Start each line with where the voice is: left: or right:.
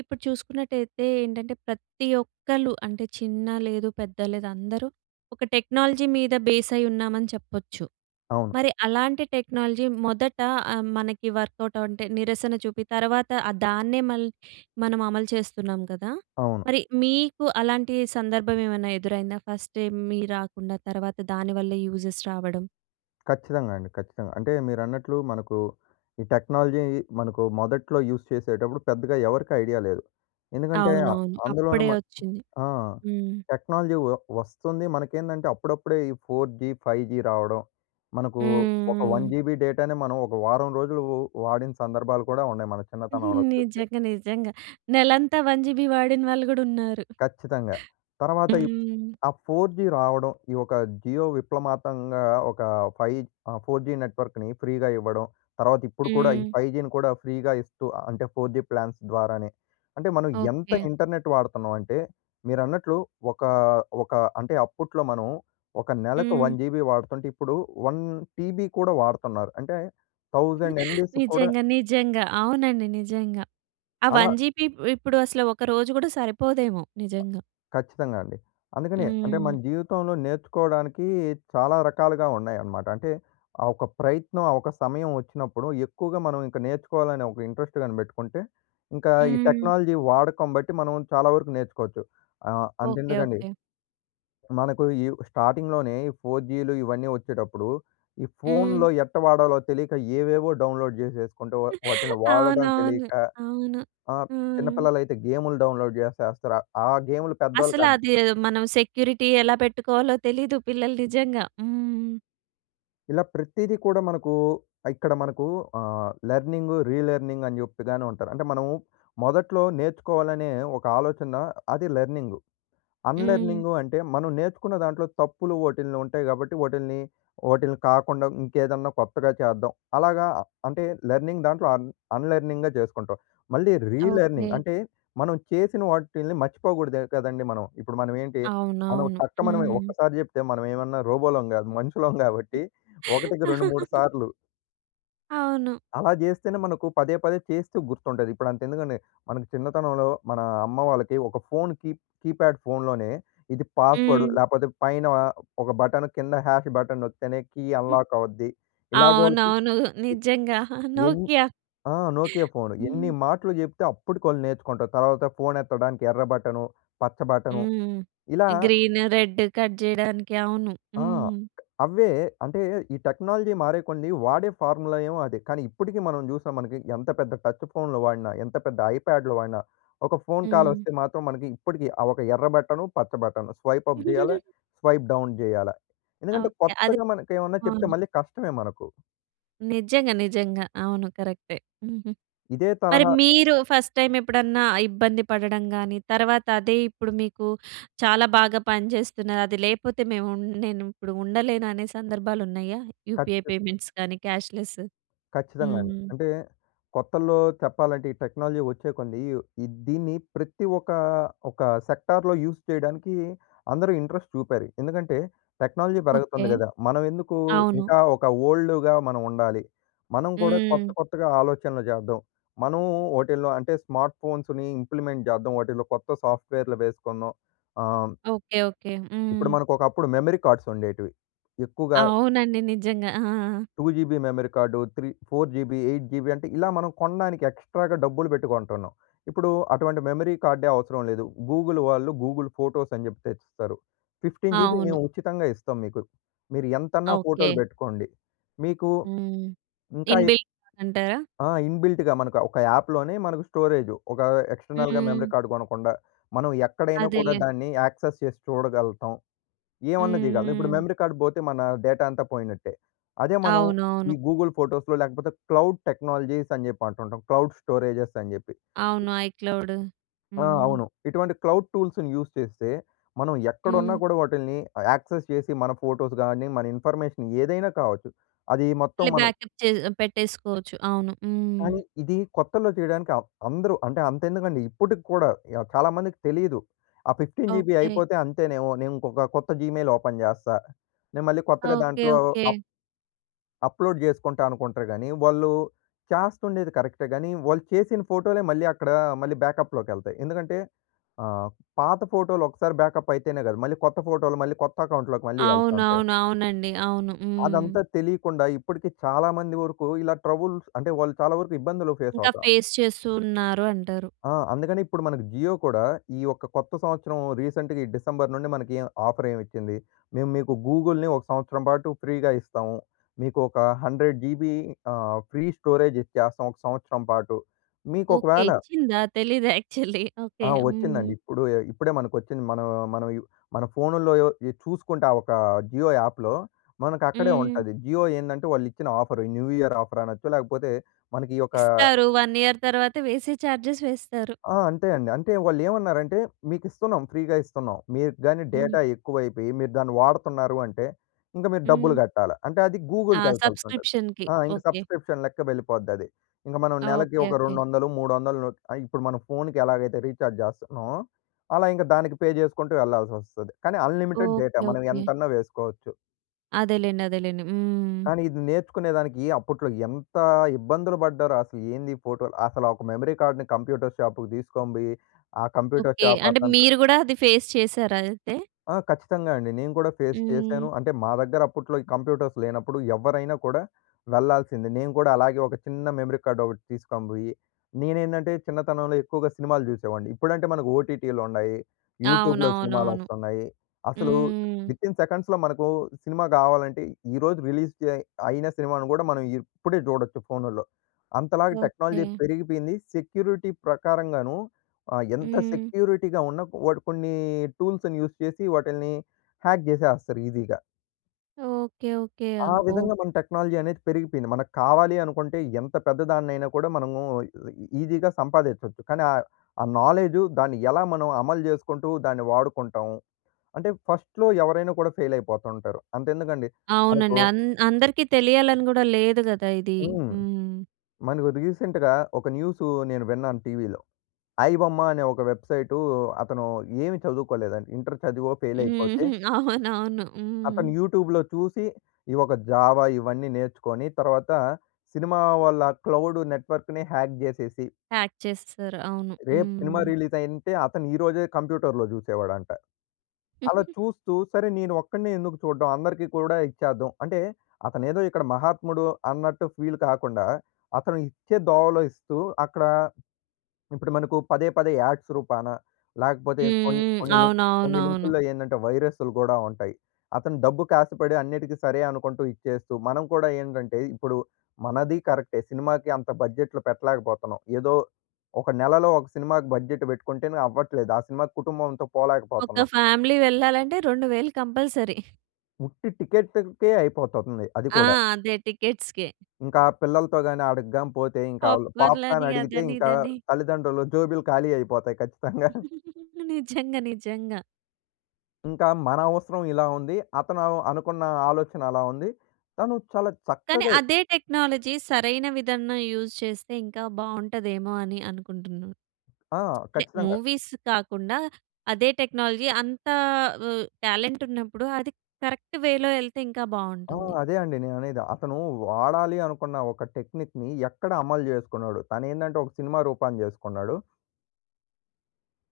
right: ఇప్పుడు చూసుకున్నట్టయితే ఏంటంటే, ప్రతి ఒక్కలు అంటే చిన్న లేదు, పెద్ద లేదు. అందరూ ఒక టెక్నాలజీ మీద బేస్ అయ్యున్నామని చెప్పొచ్చు.
left: అవును.
right: మరి అలాంటి టెక్నాలజీ మొదట ఆహ్, మనకి వర్క్‌అవుట్ అంటే నిరసన చూపి, తర్వాత దాన్నే మళ్ళీ మనం అమలు చేస్తున్నాం గదా!
left: అవును.
right: మరి మీకు అలాంటి సందర్భం ఏమన్నా ఎదురైందా? ఫస్ట్ టైమ్ ఏమీ రాకుండా తర్వాత దాని వల్ల యూజెస్ రావడం.
left: ఖచ్చితంగా అండి, ఖచ్చితంగా. అంటే మీరన్నట్లు మనకు ఈ టెక్నాలజీ మనకు మొదట్లో యూజ్ చేసేటప్పుడు పెద్దగా ఎవరికి ఐడియా లేదు. ఎందుకంటే అ
right: అవునవును.
left: అందులోనే
right: అప్పుడే
left: మన
right: వచ్చింది.
left: ఆ!
right: హ్మ్.
left: టెక్నాలజీ వ వస్తుంది మనకేందంటే అప్పుడప్పుడే ఈ 4జీ 5జీ రావడం. మనకు
right: హ్మ్,
left: ఒక వన్
right: హ్మ్.
left: జీబీ డేటాని మనం ఒక వారం రోజులు వాడిన సందర్భాలు కూడా ఉన్నాయి, మన చిన్నతనంలో చూస్తే.
right: నిజంగా నిజంగా. నెలంతా 1జీబీ వాడిన వాళ్ళు గూడా ఉన్నారు.
left: ఖచ్చితంగా. తర్వాత ఇ
right: హ్మ్.
left: ఆ 4జీ రావడం. ఈ ఒక 'జియో' విప్లమాతంగా ఒక 5 ఆహ్, 4జీ నెట్‌వర్క్‌ని ఫ్రీగా ఇవ్వడం. తర్వాత ఇప్పుడు కూడా ఈ
right: హ్మ్.
left: 5జీని కూడా ఫ్రీగా ఇస్తూ అంటే 4జీ ప్లాన్స్ ద్వారానే. అంటే మనం ఎంత
right: ఓకే.
left: ఇంటర్నెట్ వాడుతున్నాం అంటే, మీరన్నట్లు ఒక ఒక అంటే అప్పట్లో మనం ఒక నెలకు
right: హ్మ్.
left: 1జీబీ వాడుతుంటే ఇప్పుడు 1టీబీ కూడా వాడుతున్నారు. అంటే 1000ఎంబీస్ కూడ
right: నిజంగా నిజంగా. అవునండి. నిజంగా. ఆ
left: అలా
right: 1 జీబీ ఇప్ ఇప్పుడు అసలు ఒక రోజు కూడా సరిపోదేమో! నిజంగా.
left: ఖచ్చితంగా అండి. అందుకనే అంటే
right: హ్మ్.
left: మన జీవితంలో నేర్చుకోవడానికి, చాలా రకాలుగా ఉన్నాయన్నమాట. అంటే ఆ ఒక ప్రయత్నం, ఆ ఒక సమయం వచ్చినప్పుడు, ఎక్కువగా మనం ఇంక నేర్చుకోవాలనే ఒక ఇంట్రెస్ట్ కాని బెట్టుకుంటే, ఇంకా ఈ
right: హ్మ్.
left: టెక్నాలజీ వాడకం బట్టి మనం చాలా వరకు నేర్చుకోవచ్చు. ఆహ్,
right: ఓకే,
left: అంతెందుకండి...
right: ఓకే.
left: మనకు ఈ స్టార్టింగ్‌లోనే ఈ 4జీలు ఇవన్నీ వచ్చేటప్పుడు, ఈ ఫోన్‌లో
right: హ్మ్.
left: ఎట్టా వాడాలో తెలియక ఏవేవో డౌన్‌లోడ్ జేసేసుకుంటే, వ వాటిని వాడడం
right: అవునవును.
left: తెలియక
right: అవును.
left: ఆహ్,
right: హ్మ్.
left: చిన్నపిల్లలైతే గేమ్‌లు డౌన్‌లోడ్ జేసేస్తారు. ఆ గేమ్‌లు పెద్దోళ్ళకి
right: అసలు
left: అద్
right: అది మనం సెక్యూరిటీ ఎలా పెట్టుకోవాలో తెలీదు. పిల్లలు నిజంగా హ్మ్.
left: ఇలా ప్రతీదీ కూడా మనకూ, ఇక్కడ మనకు ఆహ్, లర్నింగు, రిలర్నింగ్ అని జెపుతానే ఉంటారు. అంటే మనము మొదట్లో నేర్చుకోవాలనే ఒక ఆలోచన అది లర్నింగు.
right: హ్మ్.
left: అన్‌లర్నింగు అంటే మనం నేర్చుకున్న దాంట్లో తప్పులు ఓటిల్ని ఉంటాయి కాబట్టి ఓటిల్ని. ఓటిల్ని కాకుండా ఇంకేదన్నా కొత్తగా చేద్దాం. అలాగా అంటే లెర్నింగ్ దాంట్లో అన్ అన్‌లర్నింగ్‌గా చేసుకుంటాం. మళ్ళీ రిలర్నింగ్
right: ఓకె.
left: అంటే, మనం చేసిన వాటిల్ని మర్చిపోకూడదు కదండీ మనం. ఇప్పుడు మనం ఏంటి మనం
right: అవునవును.
left: టక్ మనీ
right: హుహుహు.
left: ఒక్కసారి చెప్తే మనం ఏమన్నా రోబోలం కాదు మనుషులం గాబట్టి. ఒకటికి రెండు మూడు సార్లు
right: అవును.
left: అలా జేస్తేనే మనకు పదే పదే చేస్తూ గుర్తుంటది. ఇప్పుడు అంతే ఎందుకండి? మన చిన్నతనంలో మన అమ్మ వాళ్ళకి ఒక ఫోన్ కీప్ కీప్యాడ్ ఫోన్‌లోనే, ఇది పాస్‌వర్డ్
right: హ్మ్.
left: లేకపోతే పైన ఒక బటన్ కింద హాష్ బటన్ నొక్కితేనే కీ అన్లాక్ అవుద్ది. ఇలాగ వాళ్ళకి
right: అవునవును.
left: ఎ
right: నిజంగా.
left: ఎన్ని
right: నోకియా.
left: ఆ! Nokia phone. ఎన్ని
right: హ్మ్.
left: మాటలు జేప్తే, అప్పటికి వాళ్ళు నేర్చుకుంటారు. తర్వాత ఫోన్ ఎత్తడానికి ఎర్ర బటను, పచ్చ బటను.
right: హ్మ్.
left: ఇలా
right: గ్రీన్ రెడ్ కట్ జేయడానికి అవును.
left: ఆ!
right: హ్మ్.
left: అవ్వే అంటే, ఈ టెక్నాలజీ మారే కొంది. వాడే ఫార్ములా ఏమో అదే. కానీ ఇప్పటికి మనం జూసాం. మనకి ఎంత పెద్ద టచ్ ఫోన్‌లు వాడినా, ఎంత పెద్ద ఐప్యాడ్‌లు వాడినా. ఒక ఫోన్ కాల్
right: హ్మ్.
left: వస్తే మాత్రం. మనకి ఇప్పటికి ఆ ఒక ఎర్ర బటను, పచ్చ బటను, స్వైప్ అప్ జేయాలా, స్వైప్ డౌన్ జేయాలా. ఎందుకంటే,
right: ఓకె. అది
left: కొత్తగా మనకు ఏమన్నా చెప్తే
right: అవునా?
left: మళ్ళీ కష్టమే మనకు.
right: నిజంగా. నిజంగా. అవును. కరెక్టే. హుహు.
left: ఇదే
right: మరి
left: తరహా
right: మీరు ఫస్ట్ టైమ్ ఎప్పుడన్నా ఇబ్బంది పడడం గాని, తర్వాత అదే ఇప్పుడు మీకు చాలా బాగా పనిచేస్తున్నాది. అది లేకపోతే మేము ఉన్ నేను ఇప్పుడు ఉండలేను అనే సందర్భాలు ఉన్నాయా? యూపీఐ
left: ఖచ్చిత్
right: పేమెంట్స్ కానీ క్యాష్‌లెస్?
left: ఖచ్చితంగా అండి.
right: హ్మ్.
left: అంటే కొత్తల్లో చెప్పాలంటే, ఈ టెక్నాలజీ వచ్చే కొంది. ఇవ్ ఈ దీన్ని ప్రతి ఒకా ఒక సెక్టార్‌లో యూజ్ చేయడానికి అందరూ ఇంట్రెస్ట్ చూపారు. ఎందుకంటే, టెక్నాలజీ
right: ఓకే.
left: పెరుగుతుంది గదా! మనం ఎందుకూ
right: అవును.
left: ఇంకా ఒక ఓల్డ్‌గా మనం ఉండాలి. మనం కూడా కొత్త,
right: హ్మ్.
left: కొత్తగా ఆలోచనలు చేద్దాం. మనం వాటిల్లో అంటే, స్మార్ట్ ఫోన్స్‌ని ఇంప్లిమెంట్ చేద్దాం. వాటిలో కొత్త సా‌ఫ్ట్‌వేర్‌లు వేసుకుందాం. ఆహ్
right: ఓకే. ఓకే.
left: ఇప్పుడు
right: హ్మ్.
left: మనకు ఒకప్పుడు మెమరీ కార్డ్స్ ఉండేటివి. ఎక్కువగా
right: అవునండి. నిజంగా. ఆ!
left: 2జీబీ మెమరీ కార్డు, 3 4జీబీ 8జీబీ అంటే, ఇలా మనం కొనడానికి ఎక్స్‌ట్రాగా డబ్బులు బెట్టి కొంటున్నాం. ఇప్పుడు అటువంటి మెమరీ కార్డే అవసరం లేదు. గూగుల్ వాళ్ళు గూగుల్ ఫోటోస్ అని జెప్పే ఇస్తారు. 15 జీబీ
right: అవును.
left: మేము ఉచితంగా ఇస్తాం మీకు. మీరు ఎంతన్నా ఫోటో‌లు
right: ఓకే.
left: బెట్టుకోండి. మీకు
right: హ్మ్.
left: ఇంకా
right: ఇన్ బిల్ట్ అంటారా?
left: ఆ! ఇన్‌బి‌ల్ట్‌గా మనకు ఒక యాప్‌లోనే మనకు స్టోరేజు. ఒక ఎక్స్టర్నల్‌గా మెమరీ
right: హ్మ్.
left: కార్డ్ కొనకుండా. మనం ఎక్కడైనా కూడా,
right: అదేలే.
left: దాన్ని యాక్సెస్ చేసి చూడగలుగుతాం. ఏమన్నా
right: హ్మ్.
left: చేయగలతాం. ఇప్పుడు
right: హ్మ్.
left: మెమరీ కార్డ్ పోతే, మన డేటా అంతా పోయినట్టే. అదే మనం
right: అవునవును.
left: ఈ గూగుల్ ఫోటోస్‌లో లేకపోతే, క్లౌడ్ టెక్నాలజీస్ అని జెప్పి అంటుంటాం. క్లౌడ్ స్టోరేజెస్ అని జెప్పి.
right: అవును. ఐక్లౌడు.
left: ఆ!
right: హ్మ్.
left: అవును. ఇటువంటి క్లౌడ్ టూల్స్‌ని యూజ్ చేస్తే, మనం ఎక్కడున్నా
right: హ్మ్.
left: కూడా వాటిల్ని ఆహ్, యాక్సెస్ చేసి, మన ఫోటోస్ గాని, మన ఇన్ఫర్మేషన్ ఏదైనా కావచ్చు. అది మొత్తం
right: మళ్ళీ
left: మను
right: బ్యాక్‌అప్ చే పెట్టేసుకోవచ్చు. అవును.
left: కానీ,
right: హ్మ్.
left: ఇది కొత్తలో చేయడానికి ఆహ్, అందరూ అంటే, అంత ఎందుకండి ఇప్పటికి కూడా య చాలా మందికి తెలియదు. ఆ 15జీబీ
right: ఓకే.
left: అయిపోతే అంతేనేమో. నేను ఇంకొక కొత్త జీమెయిల్ ఓపెన్ జేస్తా. నేను మళ్ళీ కొత్తగా
right: ఓకే.
left: దాంట్లో
right: ఓకే.
left: అప్ అప్లోడ్ జేసుకుంటా అనుకుంటారు గాని, వాళ్ళు చేస్తుండేది కరెక్టే గాని. వాళ్ళు చేసిన ఫోటోలే మళ్ళీ అక్కడ మళ్ళీ బ్యాకప్‌లోకెళ్తాయి. ఎందుకంటే, ఆహ్, పాత ఫోటో‌లు ఒక్కసారి బ్యాకప్ అయితేనే గాదు. మళ్ళీ కొత్త ఫోటో‌లు, మళ్ళీ కొత్త అకౌంట్‌లోకి మళ్ళీ ఎళ్తా ఉంటాయి.
right: అవునవును. అవునండి. అవును. హ్మ్.
left: అదంతా తెలియకుండా ఇప్పటికి చాలా మంది వరకు ఇలా ట్రబుల్ అంటే, వాళ్ళు చాలా వరకు ఇబ్బందులు ఫేస్
right: ఇంకా
left: అవుత
right: ఫేస్ చేస్తూ ఉన్నారు అంటారు.
left: ఆ! అందుకని ఇప్పుడు మన జియో కూడా. ఈ యొక్క కొత్త సంవత్సరం రీసెంట్‌గా ఈ డిసెంబర్ నుండి మనకీ ఆఫర్ ఏం ఇచ్చింది. మేము మీకు గూగుల్‌నీ ఒక సంవత్సరం పాటు ఫ్రీ‌గా ఇస్తాము. మీకు ఒక 100జీబీ ఆహ్, ఫ్రీ స్టోరేజ్ ఇచ్చేస్తాం ఒక సంవత్సరం పాటు. మీకు
right: ఓకే.
left: ఒకవేళ
right: ఇచ్చిందా తెలీదు యాక్చువల్లీ.
left: ఆ!
right: ఓకే. హ్మ్.
left: వచ్చిందండి. ఇప్పుడు ఎ ఇప్పుడే మనకొచ్చింది. మనం మనం యు మన ఫోన్నులో యో ఇ చూసుకుంటా ఒక జియో యాప్‌లో, మనకు అక్కడే
right: హ్మ్.
left: ఉంటది. జియో ఏందంటే, వాళ్ళు ఇచ్చిన ఆఫరు న్యూ ఇయర్ ఆఫర్ అనొచ్చు. లేకపోతే మనకి ఈ యొకా
right: ఇస్తారు. 1 ఇయర్ తర్వాత వేసే చార్జెస్ వేస్తారు.
left: ఆ! అంతే అండి. అంటే వాళ్ళు ఏమన్నారంటే, మీకు ఇస్తున్నాం. ఫ్రీగా ఇస్తున్నాం. మీరు గాని డేటా
right: హ్మ్.
left: ఎక్కువైపోయి, మీరు దాన్ని వాడుతున్నారు అంటే, ఇంక మీరు డబ్బులు
right: హ్మ్.
left: గట్టాల. అంటే అది
right: ఆ!
left: గూగుల్‌కి యేళ్తుంటా‌ది.
right: సబ్స్క్రిప్షన్‌కి
left: ఆ! ఇంకా
right: ఓకే.
left: సబ్స్క్రిప్షన్ లెక్క వెళ్ళిపోద్ది అది. ఇంగ మనం
right: ఆ!
left: నెలకి
right: ఓకే.
left: ఒక రెండు
right: ఓకే.
left: వందలు మూడు వందలు ను ఆహ్, ఇప్పుడు మనం ఫోన్‌కి ఎలాగైతే రీచార్జ్ జేస్తున్నామో. అలా ఇంక దానికి పే జేసుకుంటూ ఏళ్ళల్సి వస్తది. కానీ, అన్లిమిటెడ్ డేటా
right: ఓకే.
left: మనం
right: ఓకే.
left: ఎంతన్నా వేసుకోచ్చు.
right: అదేలేండి. అదేలేండి. హ్మ్.
left: కానీ, ఇది నేర్చుకునే దానికి అప్పుట్లో ఎంత ఇబ్బందులు పడ్డారో, అసలు ఏందీ ఫోటోలు అసల ఒక మెమరీ కార్డ్‌ని కంప్యూటర్ షాపుకు దీసుకొని బొయ్యి, ఆ కంప్యూటర్
right: ఓకే. అంటే
left: షాపతనుతో
right: మీరు గూడా అది ఫేస్ చేసారా? అయితే.
left: ఆ! ఖచ్చితంగా అండి. నేను కూడా ఫేస్ చేశాను.
right: హ్మ్.
left: అంటే, మా దగ్గర అప్పుట్లో ఈ కంప్యూటర్స్ లేనప్పుడు, ఎవ్వరైనా కూడా వెళ్లాల్సిందే. నేను కూడా, అలాగే ఒక చిన్న మెమరీ కార్డొకటి తీస్కనిబొయ్యి నేనేందంటే చిన్నతనంలో ఎక్కువగా సినిమాలు చూసేవాడిని. ఇప్పుడంటే మనకు ఓటిటిలుండాయి, యూట్యూబ్‌లో
right: అవునవునవును.
left: సినిమాలొస్తన్నాయి, అసలు
right: హ్మ్.
left: విత్ ఇన్ సెకండ్స్‌లో మనకు సినిమా గావాలంటే, ఈరోజు రిలీజ్ డే అయిన సినిమాను గూడా, మనం ఇప్పుడే చూడొచ్చు ఫోనుల్లో. అంతలాగా టెక్నాలజీ
right: ఓకే.
left: పెరిగిపోయింది, సెక్యూరిటీ ప్రకారంగాను ఆహ్, ఎంత
right: హ్మ్.
left: సెక్యూరిటీగా ఉన్న, వాడు కొన్ని టూల్స్‌ని యూజ్ చేసి, వాటిల్ని హ్యాక్ జేసేస్తారు ఈజీగా.
right: ఓకే. ఓకే.
left: ఆ!
right: అబ్బో!
left: విధంగా మన టెక్నాలజీ అనేది పెరిగిపోయింది. మనకు కావాలి అనుకుంటే, ఎంత పెద్దదాన్నయినా కూడా మనము ఈ ఈజీగా సంపాదించొచ్చు. కానీ ఆహ్, ఆ నాలేజు దాన్ని ఎలా మనం అమలు చేసుకుంటూ, దాన్ని వాడుకుంటాము. అంటే, ఫస్ట్‌లో ఎవరైనా కూడా ఫెయిలైపోతుంటారు. అంతెందుకండి మనకు
right: అవునండి. అన్ అందరికి తెలియాలని గూడా లేదు కదా ఇది.
left: హ్మ్.
right: హ్మ్.
left: మనకు రీసెంట్‌గా ఒక న్యూసు నేను విన్నాను టీవీలో. ఐ బొమ్మ అనే ఒక వెబ్సైటు అతను ఏమి చదువుకోలేదండి, ఇంటర్ చదివో ఫెయిలయిపోతే...
right: హుహు. అవునవును. హ్మ్.
left: అతను యూట్యూబ్‌లో చూసి, ఈ ఒక జావా ఇవన్నీ నేర్చుకొని, తర్వాత సినిమా వాళ్ళ క్లౌడ్ నెట్వర్క్‌ని హ్యాక్ జేసేసి...
right: ప్యాక్ చేసేశారు. అవును. హ్మ్,
left: రేపు
right: హ్మ్,
left: సినిమా
right: హ్మ్.
left: రిలీజయింటే, అతను ఈ రోజే కంప్యూటర్‌లో జూసేవాడంట. అలా చూస్తూ, సరే నేను ఒక్కడినే ఎందుకు చూడ్డం, అందరికీ కూడా ఇచ్చేద్దాం అంటే, అతనేదో ఇక్కడ మహాత్ముడు అన్నట్టు ఫీల్ కాకుండా, అతను ఇచ్చే దోవలో ఇస్తూ, అక్కడ ఇప్పుడు మనకు పదే, పదే యాడ్స్ రూపాన లేకపోతే కొన్
right: హ్మ్. హ్మ్.
left: కొన్ని, కొన్ని
right: అవునవునవును.
left: లింకుల్లో ఏందంటే, వైరసులు గూడా ఉంటయి. అతను డబ్బుకి ఆశపడి, అన్నిటికి సరే అనుకుంటూ ఇచ్చేస్తూ, మనం కూడా ఏంటంటే, ఇప్పుడు మనది కరెక్టే, సినిమాకి అంత బడ్జెట్‌లు పెట్టలేకపోతున్నాం. ఏదో ఒక నెలలో, ఒక సినిమాకి బడ్జెట్ పెట్టుకుంటేనే అవ్వట్లేదు. ఆ సినిమాకు కుటుంబంతో
right: ఒక
left: పోలేకపోతున్నం.
right: ఫ్యామిలీ వెళ్ళాలంటే, 2000 కంపల్సరీ.
left: ఉట్టి టికెటుకే అయిపోతుంది అది
right: ఆ!
left: కూడా.
right: అదే టికెట్స్‌‌కే.
left: ఇంకా పిల్లలతో గాని, అడకిగాని పోతే ఇంకా ఆళ్ళు
right: పాప్‌కార్న్‌లని
left: పాప్‌కార్న్ అడిగితే
right: అదని
left: ఇంకా
right: ఇదని.
left: తల్లిదండ్రులు జేబులు ఖాళీ అయిపోతాయి ఖచ్చితంగా.
right: నిజంగా నిజంగా.
left: ఇంకా మన అవసరం ఇలా ఉంది. అతను అల్ అనుకున్న ఆలోచన అలా ఉంది. తను చాలా
right: కానీ
left: చక్కగే
right: అదే టెక్నాలజీ సరైన విధన్న యూజ్ చేస్తే ఇంకా బాగుంటదేమో అని అనుకుంటున్నా.
left: ఆ!
right: అంటే
left: ఖచ్చితంగా.
right: మూవీస్ కాకుండా అదే టెక్నాలజీ అంతా ఆహ్, టాలెంటున్నప్పుడు అది కరెక్ట్ వే‌లో ఎళ్తే ఇంకా
left: ఆ!
right: బావుంటుంది.
left: అదే అండి నేననేది. అతను వాడాలి అనుకున్న ఒక టెక్నిక్‌ని ఎక్కడ అమలు చేసుకున్నాడు? తను ఏందంటే ఒక సినిమా రూపాన్ని చేసుకున్నాడు.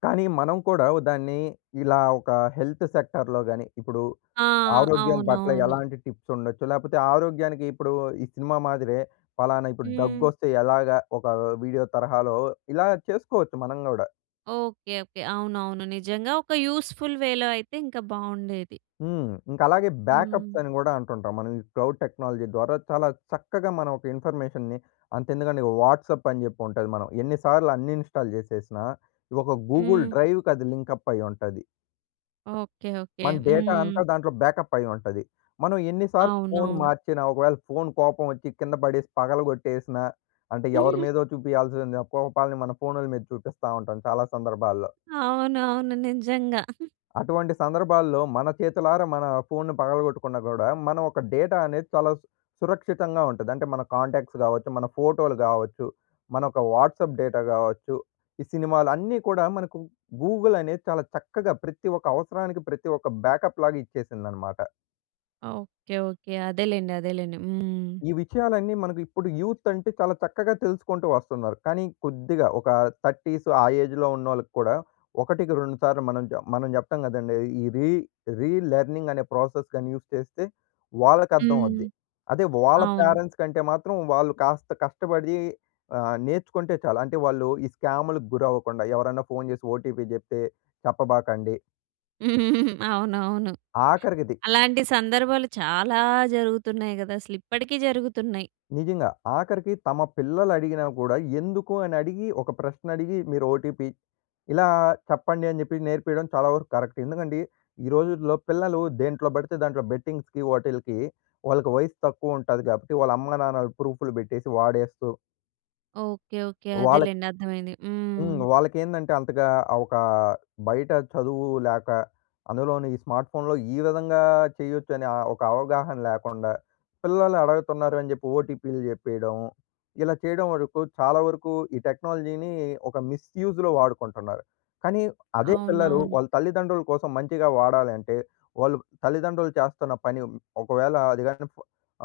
left: కానీ మనం కూడా ఓ దాన్ని ఇలా ఒక హెల్త్ సెక్టార్‌లో గాని ఇప్పుడు
right: ఆ!
left: ఆరోగ్యం పట్ల
right: అవునవును.
left: ఎలాంటి టిప్స్ ఉండొచ్చు? లేకపోతే ఆరోగ్యానికి ఇప్పుడు ఈ సినిమా మాదిరే పలానా ఇప్పుడు
right: హ్మ్.
left: దగ్గొస్తే ఎలాగా? ఒకా వీడియో తరహాలో ఇలా చేసుకోవచ్చు మనం గూడా.
right: ఓకే. ఓకే. అవునవును నిజంగా ఒక యూజ్‌ఫుల్ వేలో అయితే ఇంకా బావుండేది.
left: హ్మ్. ఇంక అలాగే బ్యాకప్స్
right: హ్మ్.
left: అని కూడా అంటుంటాం. మనం ఈ క్లౌడ్ టెక్నాలజీ ద్వారా చాలా చక్కగా మనం ఒక ఇన్ఫర్మేషన్‌ని అంత ఎందుకండి వాట్సాప్ అని చెప్పి ఉంటది మనం. ఎన్ని సార్లు అన్‌ఇన్‌స్టాల్ చేసేసినా ఒక గూగుల్
right: హ్మ్.
left: డ్రైవ్‌కి అది లింకప్ అయ్యింటది.
right: ఓకె. ఓకె.
left: మన డేటా
right: హ్మ్.
left: అంతా దాంట్లో బ్యాకప్ అయ్యి ఉంటది. మనం ఎన్ని సార్లు ఫోన్
right: అవునవును.
left: మార్చినా, ఒకవేళ ఫోన్ కోపం వచ్చి కింద పడేసి పగలగొట్టేసినా అంటే ఎవరి మీదో చూపియాల్సిన కోపాల్ని మన ఫోన్‌ల మీద చూపిస్తా ఉంటాం చాలా సందర్భాల్లో.
right: అవును. అవును. నిజంగా.
left: అటువంటి సందర్భాల్లో మన చేతులారా మన ఫోన్‌ని పగలగొట్టుకున్నా కూడా మనం ఒక డేటా అనేది చాలా సు సురక్షితంగా ఉంటది. అంటే మన కాంటాక్ట్స్ కావచ్చు, మన ఫోటోలు కావచ్చు. మన ఒక వాట్సాప్ డేటా కావచ్చు. ఈ సినిమాలు అన్నీ కూడా మనకు గూగుల్ అనేది చాలా చక్కగా ప్రతి ఒక్క అవసరానికి ప్రతి ఒక్క బ్యాకప్ లాగా ఇచ్చేసిందన్నమాట.
right: ఓకె. ఓకె. అదేలెండి, అదేలెండి. హ్మ్.
left: ఈ విషయాలన్నీ మనకు ఇప్పుడు యూత్ అంటే చాలా చక్కగా తెలుసుకుంటూ వస్తున్నారు. కానీ కొద్దిగా ఒక 30స్ ఆ ఏజ్‌లో ఉన్నోళ్ళకి కూడా ఒకటికి రెండు సార్లు మనం చా మనం చెప్తాం కదండీ! ఈ రీ రీ లెర్నింగ్ అనే ప్రాసెస్ గాని యూజ్ చేస్తే వాళ్ళకి అర్థం
right: హ్మ్.
left: అవుద్ది. అదే వాళ్ళ
right: అవును.
left: పేరెంట్స్ కంటే మాత్రం వాళ్ళు కాస్త కష్టపడి ఆహ్, నేర్చుకుంటే చాలు. అంటే వాళ్ళు ఈ స్కామ్‌లు గురవ్వకుండా ఎవరైనా ఫోన్ చేసి ఓటీపీ చెప్తే చెప్పబాకండి
right: అవునవును.
left: ఆఖరికిది
right: అలాంటి సందర్భాలు చాలా జరుగుతున్నాయి కదా! అసలు ఇప్పటికి జరుగుతున్నాయి.
left: నిజంగా. ఆఖరికి తమ పిల్లలు అడిగినా కూడా ఎందుకు అని అడిగి ఒక ప్రశ్న అడిగి మీరు ఓటీపీ ఇలా చెప్పండి అని చెప్పి నేర్పియడం చాలా వరకు కరెక్ట్. ఎందుకంటే ఈ రోజుల్లో పిల్లలు దేంట్లో పడితే దాంట్లో బెట్టింగ్స్‌కి వాటిలకి వాళ్ళకి వయసు తక్కువ ఉంటాది. కాబట్టి వాళ్ళ అమ్మ-నాన్నలు ప్రూఫ్‌లు పెట్టేసి వాడేస్తూ
right: ఓకే ఓకే.
left: వాళ్ళకి
right: అదేలెండి, అర్థమైంది.
left: హ్మ్.
right: హ్మ్.
left: వాళ్ళకి ఏందంటే అంతగా ఆ! ఒక బయట చదువు లేక అందులోని ఈ స్మార్ట్ ఫోన్‌లో ఈ విధంగా చేయొచ్చు. అనే ఒక అవగాహన లేకుండా పిల్లలు అడగుతున్నారు అని చెప్పి ఓటీపీలు చెప్పేయడం ఇలా చేయడం వరకు, చాలా వరకు ఈ టెక్నాలజీని ఒక మిస్‌యూ‌జ్‌లో వాడకుంటున్నారు. కానీ అదే పిల్లలు
right: అవునవును.
left: వాళ్ళ తల్లిదండ్రుల కోసం మంచిగా వాడాలంటే వాళ్ళు తల్లిదండ్రులు చేస్తున్న పని, ఒకవేళ అది కాని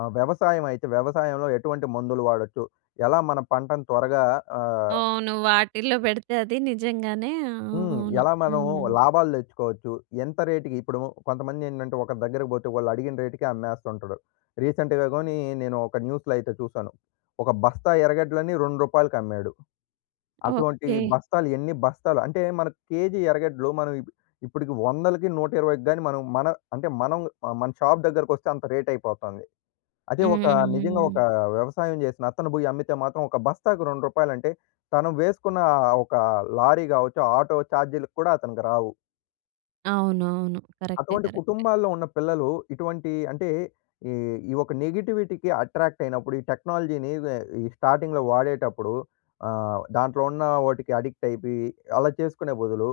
left: ఆహ్, వ్యవసాయం అయితే వ్యవసాయంలో ఎటువంటి మందులు వాడొచ్చు ఎలా మన పంటను త్వరగా ఆహ్
right: అవును. వాటిల్లో పెడితే అది నిజంగానే ఆ! ఆ!
left: హ్మ్.
right: అవును.
left: ఎలా మనం
right: హ్మ్.
left: లాభాలు తెచ్చుకోవచ్చు. ఎంత రేట్‌కి ఇప్పుడు కొంతమంది ఏంటంటే ఒకరి దగ్గరికి పోతే వాళ్ళు అడిగిన రేట్‌కి అమ్మేస్తుంటాడు. రీసెంట్‌గా గాని నేను ఒక న్యూస్‌లో అయితే చూసాను. ఒక బస్తా ఎర్రగడ్డలని రూ. 2కి అమ్మాడు. అటువంటి
right: ఓకే.
left: బస్తాలు ఎన్ని బస్తాలు అంటే మన కేజీ ఎర్రగడ్డలు మనం ఇప్పటికి 100కి, 120కి గాని మనం మన అంటే మనం మన షాప్ దగ్గరకి వస్తే అంత రేట్ అయిపోతాంది. అదే ఒక
right: హ్మ్.
left: నిజంగా ఒక
right: హ్మ్.
left: వ్యవసాయం చేసిన అతను పోయి అమ్మితే మాత్రం ఒక బస్తాకి రూ. 2 అంటే తను వేసుకున్న ఒక లారీ కావచ్చు, ఆటో చార్జీలు కూడా అతనికి రావు.
right: అవునవును. కరెక్టే,
left: అటువంటి
right: కరెక్టే.
left: కుటుంబాల్లో ఉన్న పిల్లలు, ఇటువంటి అంటే ఈ, ఈ ఒక నెగటివిటీకి అట్రాక్ట్ అయినప్పుడు, ఈ టెక్నాలజీని వ్ ఈ స్టార్టింగ్‌లో వాడేటప్పుడు. ఆహ్, దాంట్లో ఉన్న వాటికి అడిక్ట్ అయిపోయి అలా చేసుకునే బదులు,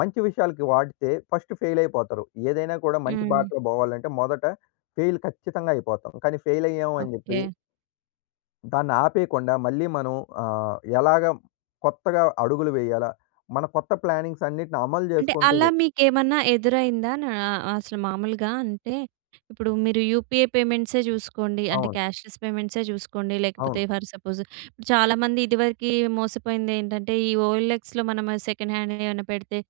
left: మంచి విషయాలకి వాడితే ఫస్ట్ ఫెయిల్ అయిపోతారు. ఏదైనా కూడా మంచి
right: హ్మ్.
left: బాటలో పోవాలంటే మొదట ఫెయిల్ ఖచ్చితంగా అయిపోతాం. కానీ ఫెయిల్ అయ్యాము అని చెప్పి
right: ఓకే.
left: దాన్ని ఆపేయకుండా. మళ్ళీ మనం ఆహ్, ఎలాగ కొత్తగా అడుగులు వేయాలా? మన కొత్త ప్లాన్నింగ్స్ అన్నిటిని అమలు
right: అంటే,
left: చేసుకుంటూ
right: అలా మీకేమన్నా ఎదురైందా? నా అసలు మామూలుగా, అంటే ఇప్పుడు మీరు యూపీఏ పేమెంట్సే చూసుకోండి, అంటే
left: అవును.
right: క్యా‌ష్‌లె‌స్ పేమెంట్సే చూసుకోండి, లేకపోతే
left: అవును.
right: ఫర్ సపోజ్ ఇప్పుడు చాలామంది ఇదివరకి మోసపోయింది ఏంటంటే ఈ ఓఎల్ఎక్స్‌లో మనం సెకండ్ హ్యాండ్ ఏమన్నా పెడితే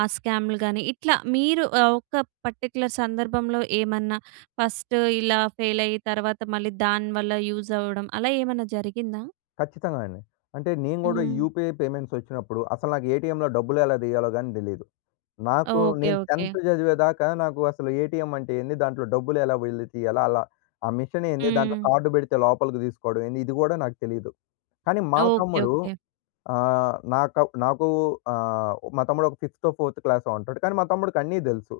right: ఆ స్క్యామ్‍లు కానీ ఇట్లా మీరు ఒక పర్టిక్యులర్ సందర్భంలో ఏమన్నా ఫస్ట్ ఇలా ఫెయిల్ అయి తర్వాత మళ్ళీ దాని వల్ల యూజ్ అవ్వడం అలా ఏమన్నా జరిగిందా?
left: ఖచ్చితంగా అండి. అంటే నేను కూడా
right: హ్మ్.
left: యూపీఐ పేమెంట్స్ వచ్చినప్పుడు, అసలు నాకు ఏటీఎంలో డబ్బులు ఎలా తీయాలో కానీ తెలీదు. నాకు
right: ఓకే.
left: నేను
right: ఓకే.
left: 10త్ చదివేదాకా నాకు అసలు ఏటీఎం అంటే ఏంది, దాంట్లో డబ్బులు ఎలా వెళ్ళితీయాల? అలా ఆ మిషన్ ఏంది? దాంట్లో
right: హ్మ్.
left: కార్డ్ పెడితే లోపలికి తీసుకోవడం ఏంది? ఇది కూడా నాకు తెలీదు. కానీ మా
right: ఓకే.
left: తమ్ముడు
right: ఓకే.
left: ఆహ్, నాకా నాకు ఆహ్, మా తమ్ముడు ఒక ఫిఫ్తో ఫోర్త్ క్లాసో ఉంటాడు. కానీ మా తమ్ముడికి అన్నీ తెలుసు.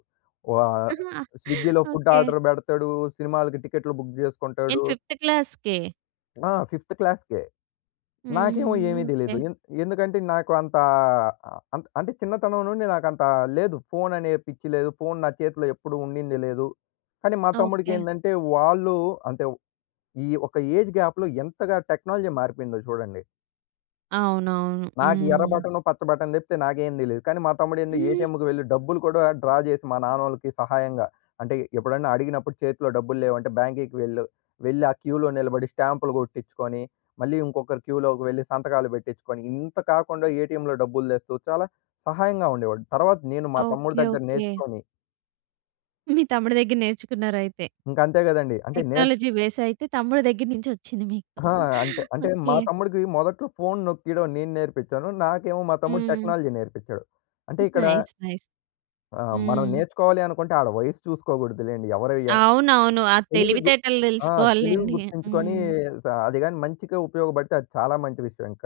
left: వా స్విగ్గీలో ఫుడ్
right: ఓకె.
left: ఆర్డర్ పెడతాడు. సినిమాలకి టికెట్లు బుక్ చేసుకుంటాడు.
right: ఏంటి 5త్ క్లాస్‌కే?
left: ఆ! 5త్ క్లాస్‌కే. నాకేమో
right: హుహుహు.
left: ఏమీ
right: ఓకె.
left: దెలీదు! ఎంద్ ఎందుకంటే నాకు అంతా అ అంత అంటే చిన్నతనం నుండి నాకు అంతా లేదు. ఫోన్ అనే పిచ్చి లేదు. ఫోన్ నా చేతిలో ఎప్పుడూ ఉండింది లేదు. కానీ మా తమ్ముడికి
right: ఓకె.
left: ఏంటంటే వాళ్ళు అంటే ఈ ఒక ఏజ్ గ్యాప్‍లో ఎంతగా టెక్నాలజీ మారిపోయిందో చూడండి!
right: అవునవును.
left: నాకు ఎర్ర
right: హ్మ్.
left: బటను, పచ్చ బటన్ దెప్పితే నాకేం తెలీదు! కానీ మా తమ్ముడు ఏంది ఏటీఎంకి వెళ్ళి డబ్బులు కూడా డ్రా జెసి మా నాన్నోళ్ళకి సహాయంగా అంటే ఎప్పుడైనా అడిగినప్పుడు చేతిలో డబ్బులు లేవంటే బ్యాంకేకి వెళ్ళు. వెళ్లి ఆ క్యూలో నిలబడి స్టాంపులు గొట్టించుకొని మళ్ళీ ఇంకొకరు క్యూలోకి వెళ్లి సంతకాలు బెట్టించుకొని, ఇంత కాకుండా ఏటీఎంలో డబ్బులు దెస్తూ చాలా సహాయంగా ఉండేవాడు. తర్వాత నేను మా తమ్ముడు
right: ఓకె
left: దగ్గర
right: ఓకె.
left: నేర్చుకొని
right: మీ తమ్ముడి దగ్గర నేర్చుకున్నారైతే?
left: ఇంక అంతే గదండీ! అంటే నేర్
right: టెక్నాలజీ బేస్ అయితే తమ్ముడు దగ్గర నుంచి ఒచ్చింది మీకు.
left: అహా! అంతే అంటే మా
right: ఓకె.
left: తమ్ముడికి మొదట్లో ఫోన్ నొక్కియడం నేను నేర్పించాను. నాకేమో మా తమ్ముడు
right: హ్మ్.
left: టెక్నాలజీ నేర్పిచాడు. అంటే ఇక్కడ
right: నైస్. నైస్.
left: ఆ! మనం
right: హ్మ్.
left: నేర్చుకోవాలి అనుకుంటే ఆడ వయసు చూసుకోగూడదు లెండి! ఎవరు ఎన్
right: అవునవును. ఆ
left: తెలివి గుర్
right: తెలివితేటలు
left: ఆహ్, తెలివి
right: దెల్సుకోవాల్లెండి.
left: గుర్తించుకొనీ
right: హ్మ్.
left: స అదిగాని మంచిగా ఉపయోగబడితే అది చాలా మంచి విషయం ఇంక.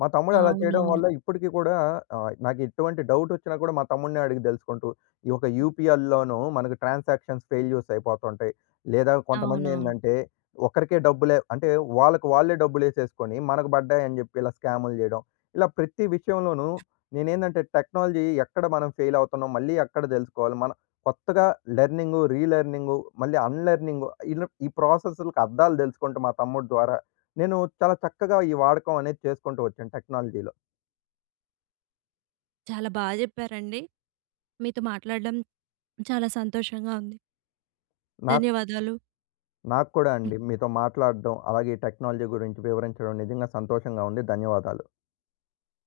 left: మా తమ్ముడు అలా చేయడం
right: అవునవును.
left: వల్ల ఇప్పడికి కూడా ఆహ్, నాకు ఎట్టువంటి డౌట్ ఒచ్చినా కూడా మా తమ్ముడినే అడిగి తెలుసుకుంటూ, ఈ యొక్క యూపీఐల్లోను మనకు ట్రాన్సాక్షన్స్ ఫెయిల్యూర్స్ అయిపోతుంటాయి. లేదా కొంతమంది
right: అవునవును.
left: ఏందంటే ఒకరికే డబ్బులే అంటే వాళ్ళకి వాళ్ళే డబ్బులు ఏసేసుకొని మనకు బడ్డాయని జెప్పి ఇలా స్కామ్‌లు చేయడం. ఇలా ప్రతి విషయంలోనూ నేనేందంటే టెక్నాలజీ ఎక్కడ మనం ఫెయిల్ అవుతున్నాం? మళ్ళీ ఎక్కడ దెలుసుకోవాలి? మనం కొత్తగా లెర్నింగు, రీ లెర్నింగు మళ్ళీ అన్ లెర్నింగు ఇలబ్ ఈ ప్రాసెస్ల్‌కి అర్ధాలు దెలుసుకుంటూ మా తమ్ముడు ద్వారా. నేను చాలా చక్కగా ఈ వాడకం అనేది చేసుకుంటూ ఒచ్చాను టెక్నాలజీలో.
right: చాలా బా జెప్పారండి! మీతో మాట్లాడడం చాలా సంతోషంగా ఉంది!
left: నాక్
right: ధన్యవాదాలు.
left: నాక్కూడా అండి. మీతో మాట్లాడడం, అలాగే ఈ టెక్నాలజీ గురించి వివరించడం నిజంగా సంతోషంగా ఉంది. ధన్యవాదాలు.